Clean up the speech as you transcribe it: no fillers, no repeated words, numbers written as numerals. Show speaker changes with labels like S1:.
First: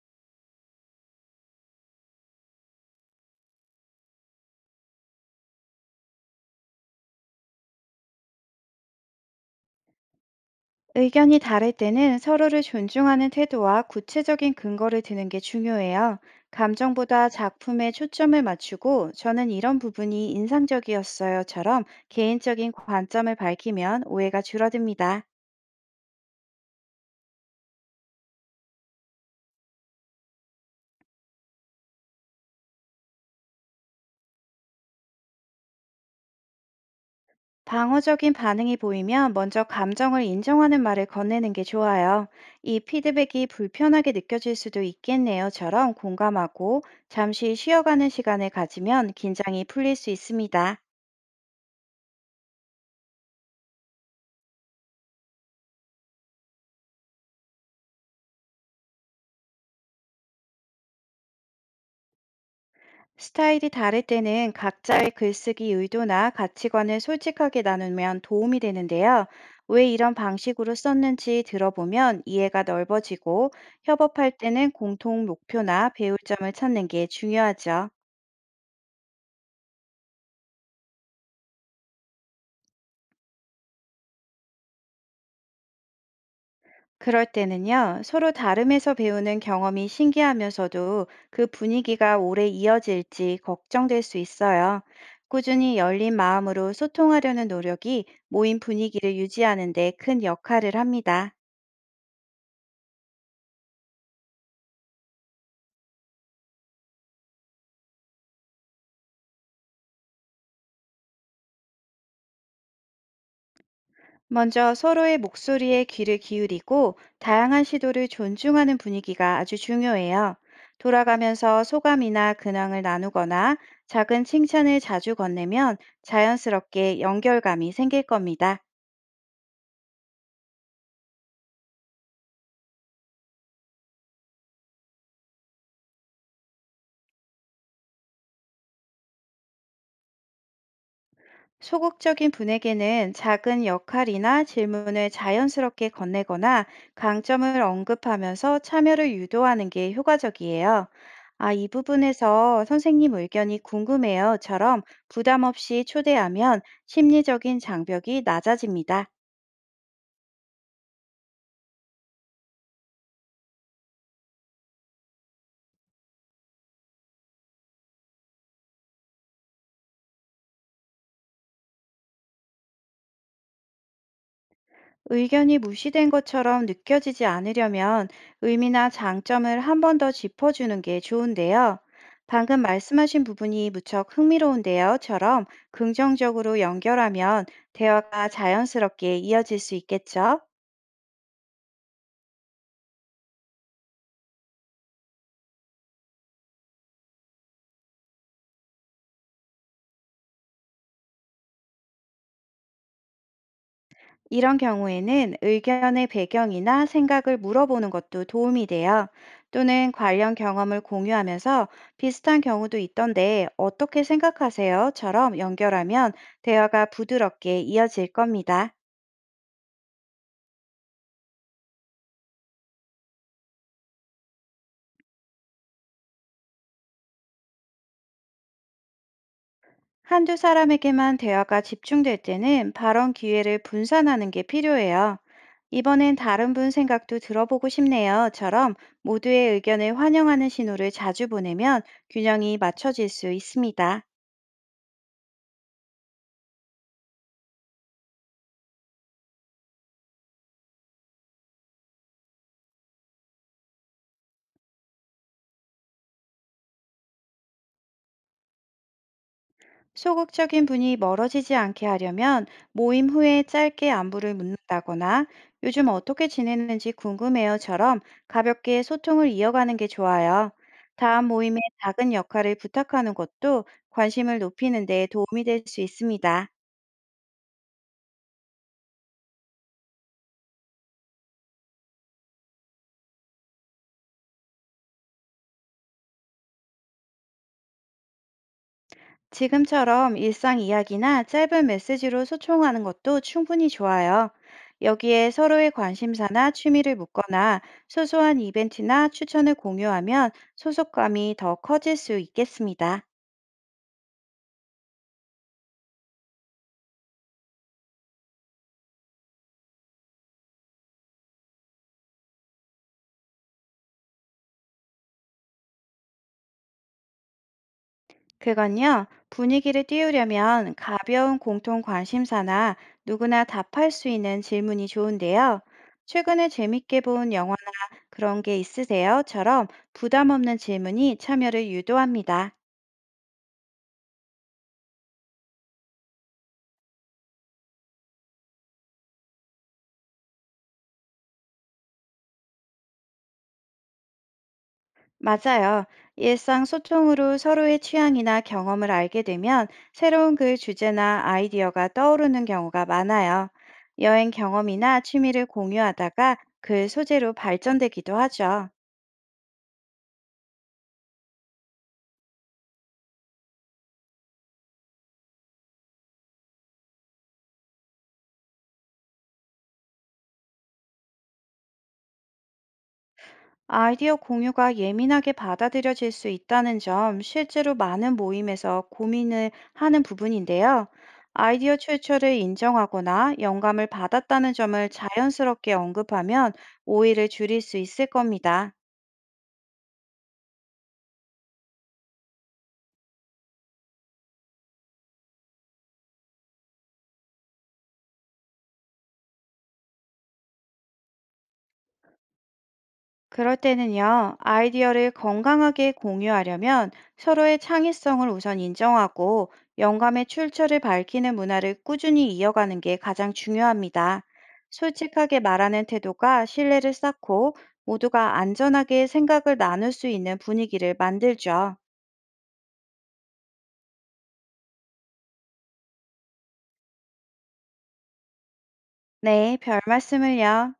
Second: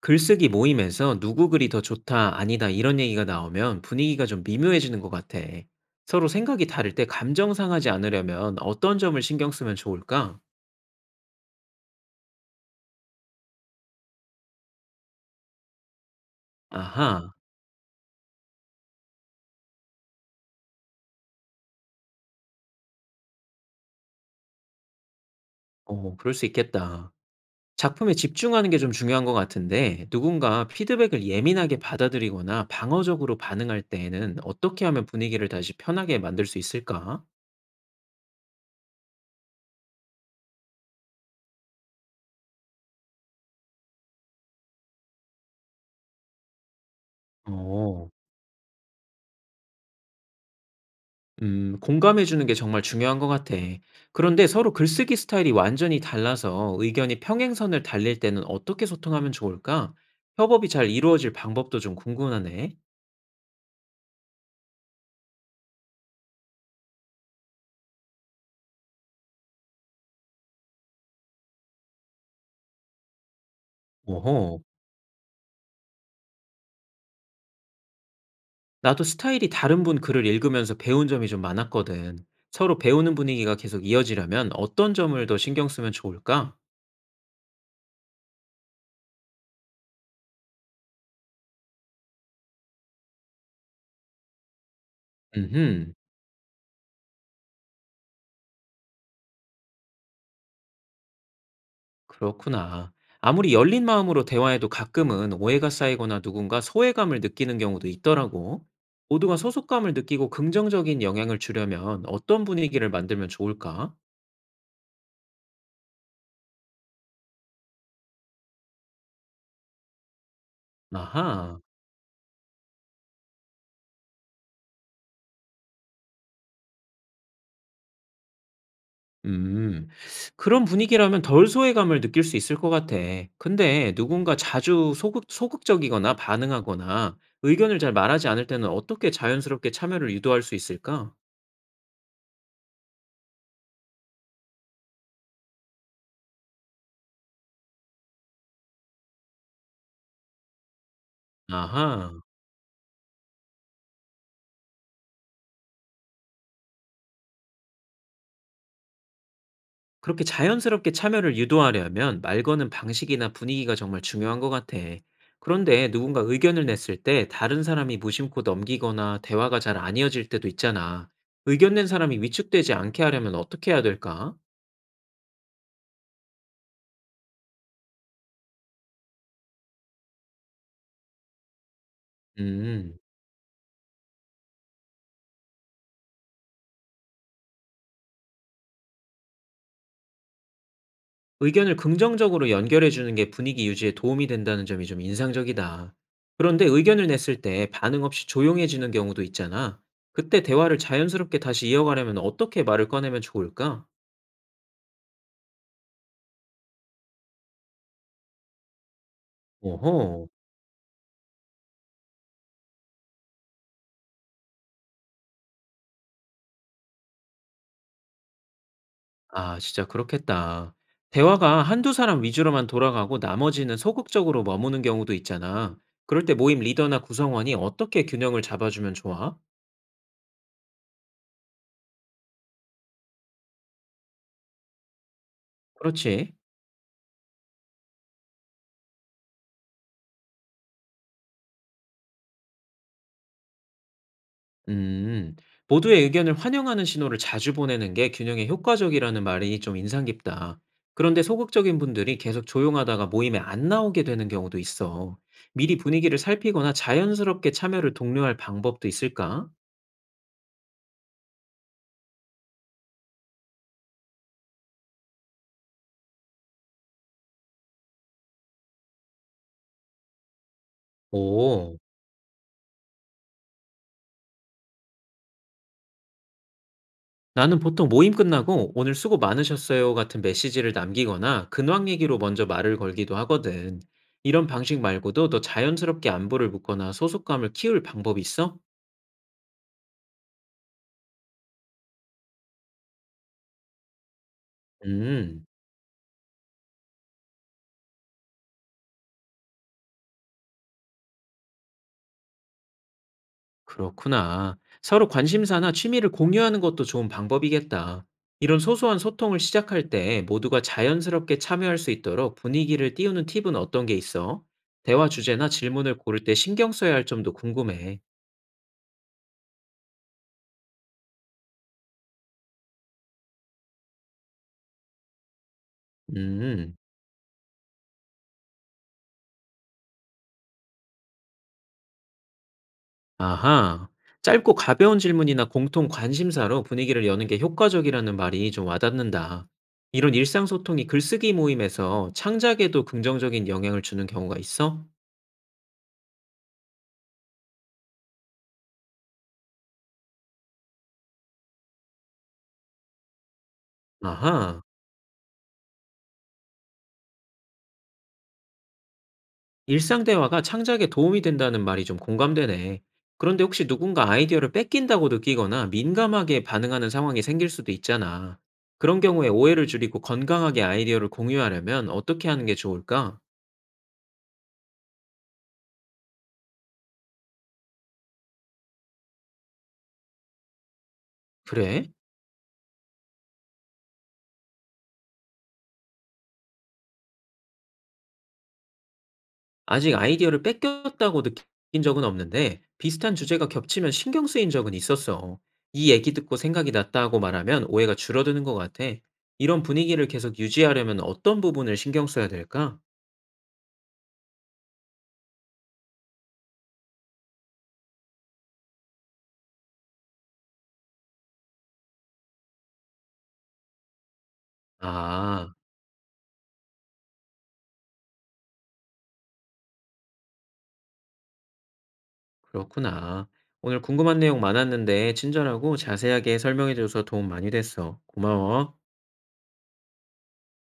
S1: 글쓰기 모임에서 누구 글이 더 좋다, 아니다 이런 얘기가 나오면 분위기가 좀 미묘해지는 것 같아. 서로 생각이 다를 때 감정 상하지 않으려면 어떤 점을 신경 쓰면 좋을까?
S2: 의견이 다를 때는 서로를 존중하는 태도와 구체적인 근거를 드는 게 중요해요. 감정보다
S1: 아하,
S2: 작품에 초점을 맞추고, 저는 이런 부분이 인상적이었어요처럼 개인적인 관점을 밝히면 오해가 줄어듭니다.
S1: 어, 그럴 수 있겠다. 작품에 집중하는 게 좀 중요한 것 같은데 누군가 피드백을 예민하게 받아들이거나 방어적으로 반응할 때에는 어떻게 하면 분위기를 다시 편하게 만들 수 있을까?
S2: 방어적인 반응이 보이면 먼저 감정을 인정하는 말을 건네는 게 좋아요. 이 피드백이 불편하게 느껴질 수도 있겠네요처럼 공감하고, 잠시 쉬어가는
S1: 어.
S2: 시간을 가지면 긴장이 풀릴 수 있습니다.
S1: 공감해 주는 게 정말 중요한 것 같아. 그런데 서로 글쓰기 스타일이 완전히 달라서 의견이 평행선을 달릴 때는 어떻게 소통하면 좋을까? 협업이 잘 이루어질 방법도 좀 궁금하네.
S2: 스타일이 다를 때는 각자의 글쓰기 의도나 가치관을 솔직하게 나누면 도움이 되는데요, 왜 이런 방식으로 썼는지 들어보면 이해가 넓어지고, 협업할
S1: 오호,
S2: 때는 공통 목표나 배울 점을 찾는 게 중요하죠.
S1: 나도 스타일이 다른 분 글을 읽으면서 배운 점이 좀 많았거든. 서로 배우는 분위기가 계속 이어지려면 어떤 점을 더 신경 쓰면 좋을까?
S2: 그럴 때는요, 서로 다름에서 배우는 경험이 신기하면서도 그 분위기가 오래 이어질지 걱정될 수 있어요. 꾸준히
S1: 음흠.
S2: 열린 마음으로 소통하려는 노력이 모임 분위기를 유지하는 데 큰 역할을 합니다.
S1: 그렇구나. 아무리 열린 마음으로 대화해도 가끔은 오해가 쌓이거나 누군가 소외감을 느끼는 경우도 있더라고. 모두가 소속감을 느끼고 긍정적인 영향을 주려면 어떤 분위기를 만들면 좋을까?
S2: 먼저 서로의 목소리에 귀를 기울이고, 다양한 시도를 존중하는 분위기가 아주 중요해요.
S1: 아하.
S2: 돌아가면서 소감이나 근황을 나누거나, 작은 칭찬을 자주 건네면 자연스럽게 연결감이 생길 겁니다.
S1: 음. 그런 분위기라면 덜 소외감을 느낄 수 있을 것 같아. 근데 누군가 자주 소극적이거나 반응하거나 의견을 잘 말하지 않을 때는 어떻게 자연스럽게 참여를 유도할 수 있을까?
S2: 소극적인 분에게는 작은 역할이나 질문을 자연스럽게 건네거나, 강점을 언급하면서 참여를 유도하는 게 효과적이에요. 아, 이
S1: 아하.
S2: 부분에서 선생님 의견이 궁금해요처럼 부담 없이 초대하면 심리적인 장벽이 낮아집니다.
S1: 그렇게 자연스럽게 참여를 유도하려면 말 거는 방식이나 분위기가 정말 중요한 것 같아. 그런데 누군가 의견을 냈을 때 다른 사람이 무심코 넘기거나 대화가 잘 안 이어질 때도 있잖아. 의견 낸 사람이 위축되지 않게 하려면 어떻게 해야 될까?
S2: 의견이 무시된 것처럼 느껴지지 않으려면, 의미나 장점을 한 번 더 짚어주는 게 좋은데요. 방금
S1: 음,
S2: 말씀하신 부분이 무척 흥미로운데요처럼 긍정적으로 연결하면 대화가 자연스럽게 이어질 수 있겠죠.
S1: 의견을 긍정적으로 연결해 주는 게 분위기 유지에 도움이 된다는 점이 좀 인상적이다. 그런데 의견을 냈을 때 반응 없이 조용해지는 경우도 있잖아. 그때 대화를 자연스럽게 다시 이어가려면 어떻게 말을 꺼내면 좋을까?
S2: 이런 경우에는 의견의 배경이나 생각을 물어보는 것도 도움이 돼요. 또는
S1: 오호.
S2: 관련 경험을 공유하면서, 비슷한 경우도 있던데 어떻게 생각하세요?처럼 연결하면 대화가 부드럽게 이어질 겁니다.
S1: 아 진짜 그렇겠다. 대화가 한두 사람 위주로만 돌아가고 나머지는 소극적으로 머무는 경우도 있잖아. 그럴 때 모임 리더나 구성원이 어떻게 균형을 잡아주면 좋아?
S2: 한두 사람에게만 대화가 집중될 때는 발언 기회를 분산하는 게 필요해요. 이번엔
S1: 그렇지.
S2: 다른 분 생각도 들어보고 싶네요처럼 모두의 의견을 환영하는 신호를 자주 보내면 균형이 맞춰질 수 있습니다.
S1: 음. 모두의 의견을 환영하는 신호를 자주 보내는 게 균형에 효과적이라는 말이 좀 인상 깊다. 그런데 소극적인 분들이 계속 조용하다가 모임에 안 나오게 되는 경우도 있어. 미리 분위기를 살피거나 자연스럽게 참여를 독려할 방법도 있을까?
S2: 소극적인 분이 멀어지지 않게 하려면, 모임 후에 짧게 안부를 묻는다거나, 요즘 어떻게 지내는지 궁금해요처럼 가볍게 소통을 이어가는 게 좋아요. 다음 모임에
S1: 오.
S2: 작은 역할을 부탁하는 것도 관심을 높이는 데 도움이 될 수 있습니다.
S1: 나는 보통 모임 끝나고 "오늘 수고 많으셨어요." 같은 메시지를 남기거나 근황 얘기로 먼저 말을 걸기도 하거든. 이런 방식 말고도 더 자연스럽게 안부를 묻거나 소속감을 키울 방법이 있어?
S2: 지금처럼 일상 이야기나 짧은 메시지로 소통하는 것도 충분히 좋아요. 여기에
S1: 음,
S2: 서로의 관심사나 취미를 묻거나, 소소한 이벤트나 추천을 공유하면 소속감이 더 커질 수 있겠습니다.
S1: 그렇구나. 서로 관심사나 취미를 공유하는 것도 좋은 방법이겠다. 이런 소소한 소통을 시작할 때 모두가 자연스럽게 참여할 수 있도록 분위기를 띄우는 팁은 어떤 게 있어? 대화 주제나 질문을 고를 때 신경 써야 할 점도 궁금해.
S2: 그건요, 분위기를 띄우려면 가벼운 공통 관심사나 누구나 답할 수 있는 질문이 좋은데요. 최근에
S1: 음.
S2: 재밌게 본 영화나 그런 게 있으세요?처럼 부담 없는 질문이 참여를 유도합니다.
S1: 아하. 짧고 가벼운 질문이나 공통 관심사로 분위기를 여는 게 효과적이라는 말이 좀 와닿는다. 이런 일상소통이 글쓰기 모임에서 창작에도 긍정적인 영향을 주는 경우가 있어?
S2: 맞아요. 일상 소통으로 서로의 취향이나 경험을 알게 되면 새로운 그 주제나 아이디어가 떠오르는 경우가 많아요. 여행
S1: 아하.
S2: 경험이나 취미를 공유하다가 그 소재로 발전되기도 하죠.
S1: 일상대화가 창작에 도움이 된다는 말이 좀 공감되네. 그런데 혹시 누군가 아이디어를 뺏긴다고 느끼거나 민감하게 반응하는 상황이 생길 수도 있잖아. 그런 경우에 오해를 줄이고 건강하게 아이디어를 공유하려면 어떻게 하는 게 좋을까?
S2: 아이디어 공유가 예민하게 받아들여질 수 있다는 점, 실제로 많은 모임에서 고민을 하는 부분인데요. 아이디어
S1: 그래?
S2: 출처를 인정하거나 영감을 받았다는 점을 자연스럽게 언급하면 오해를 줄일 수 있을 겁니다.
S1: 아직 아이디어를 뺏겼다고 느낀 적은 없는데 비슷한 주제가 겹치면 신경 쓰인 적은 있었어. 이 얘기 듣고 생각이 났다 고 말하면 오해가 줄어드는 것 같아. 이런 분위기를 계속 유지하려면 어떤 부분을 신경 써야 될까?
S2: 그럴 때는요, 아이디어를 건강하게 공유하려면 서로의 창의성을 우선 인정하고, 영감의 출처를 밝히는 문화를 꾸준히 이어가는 게 가장 중요합니다. 솔직하게
S1: 아,
S2: 말하는 태도가 신뢰를 쌓고, 모두가 안전하게 생각을 나눌 수 있는 분위기를 만들죠.
S1: 그렇구나. 오늘 궁금한 내용 많았는데 친절하고 자세하게 설명해줘서 도움 많이 됐어. 고마워.
S2: 네, 별 말씀을요.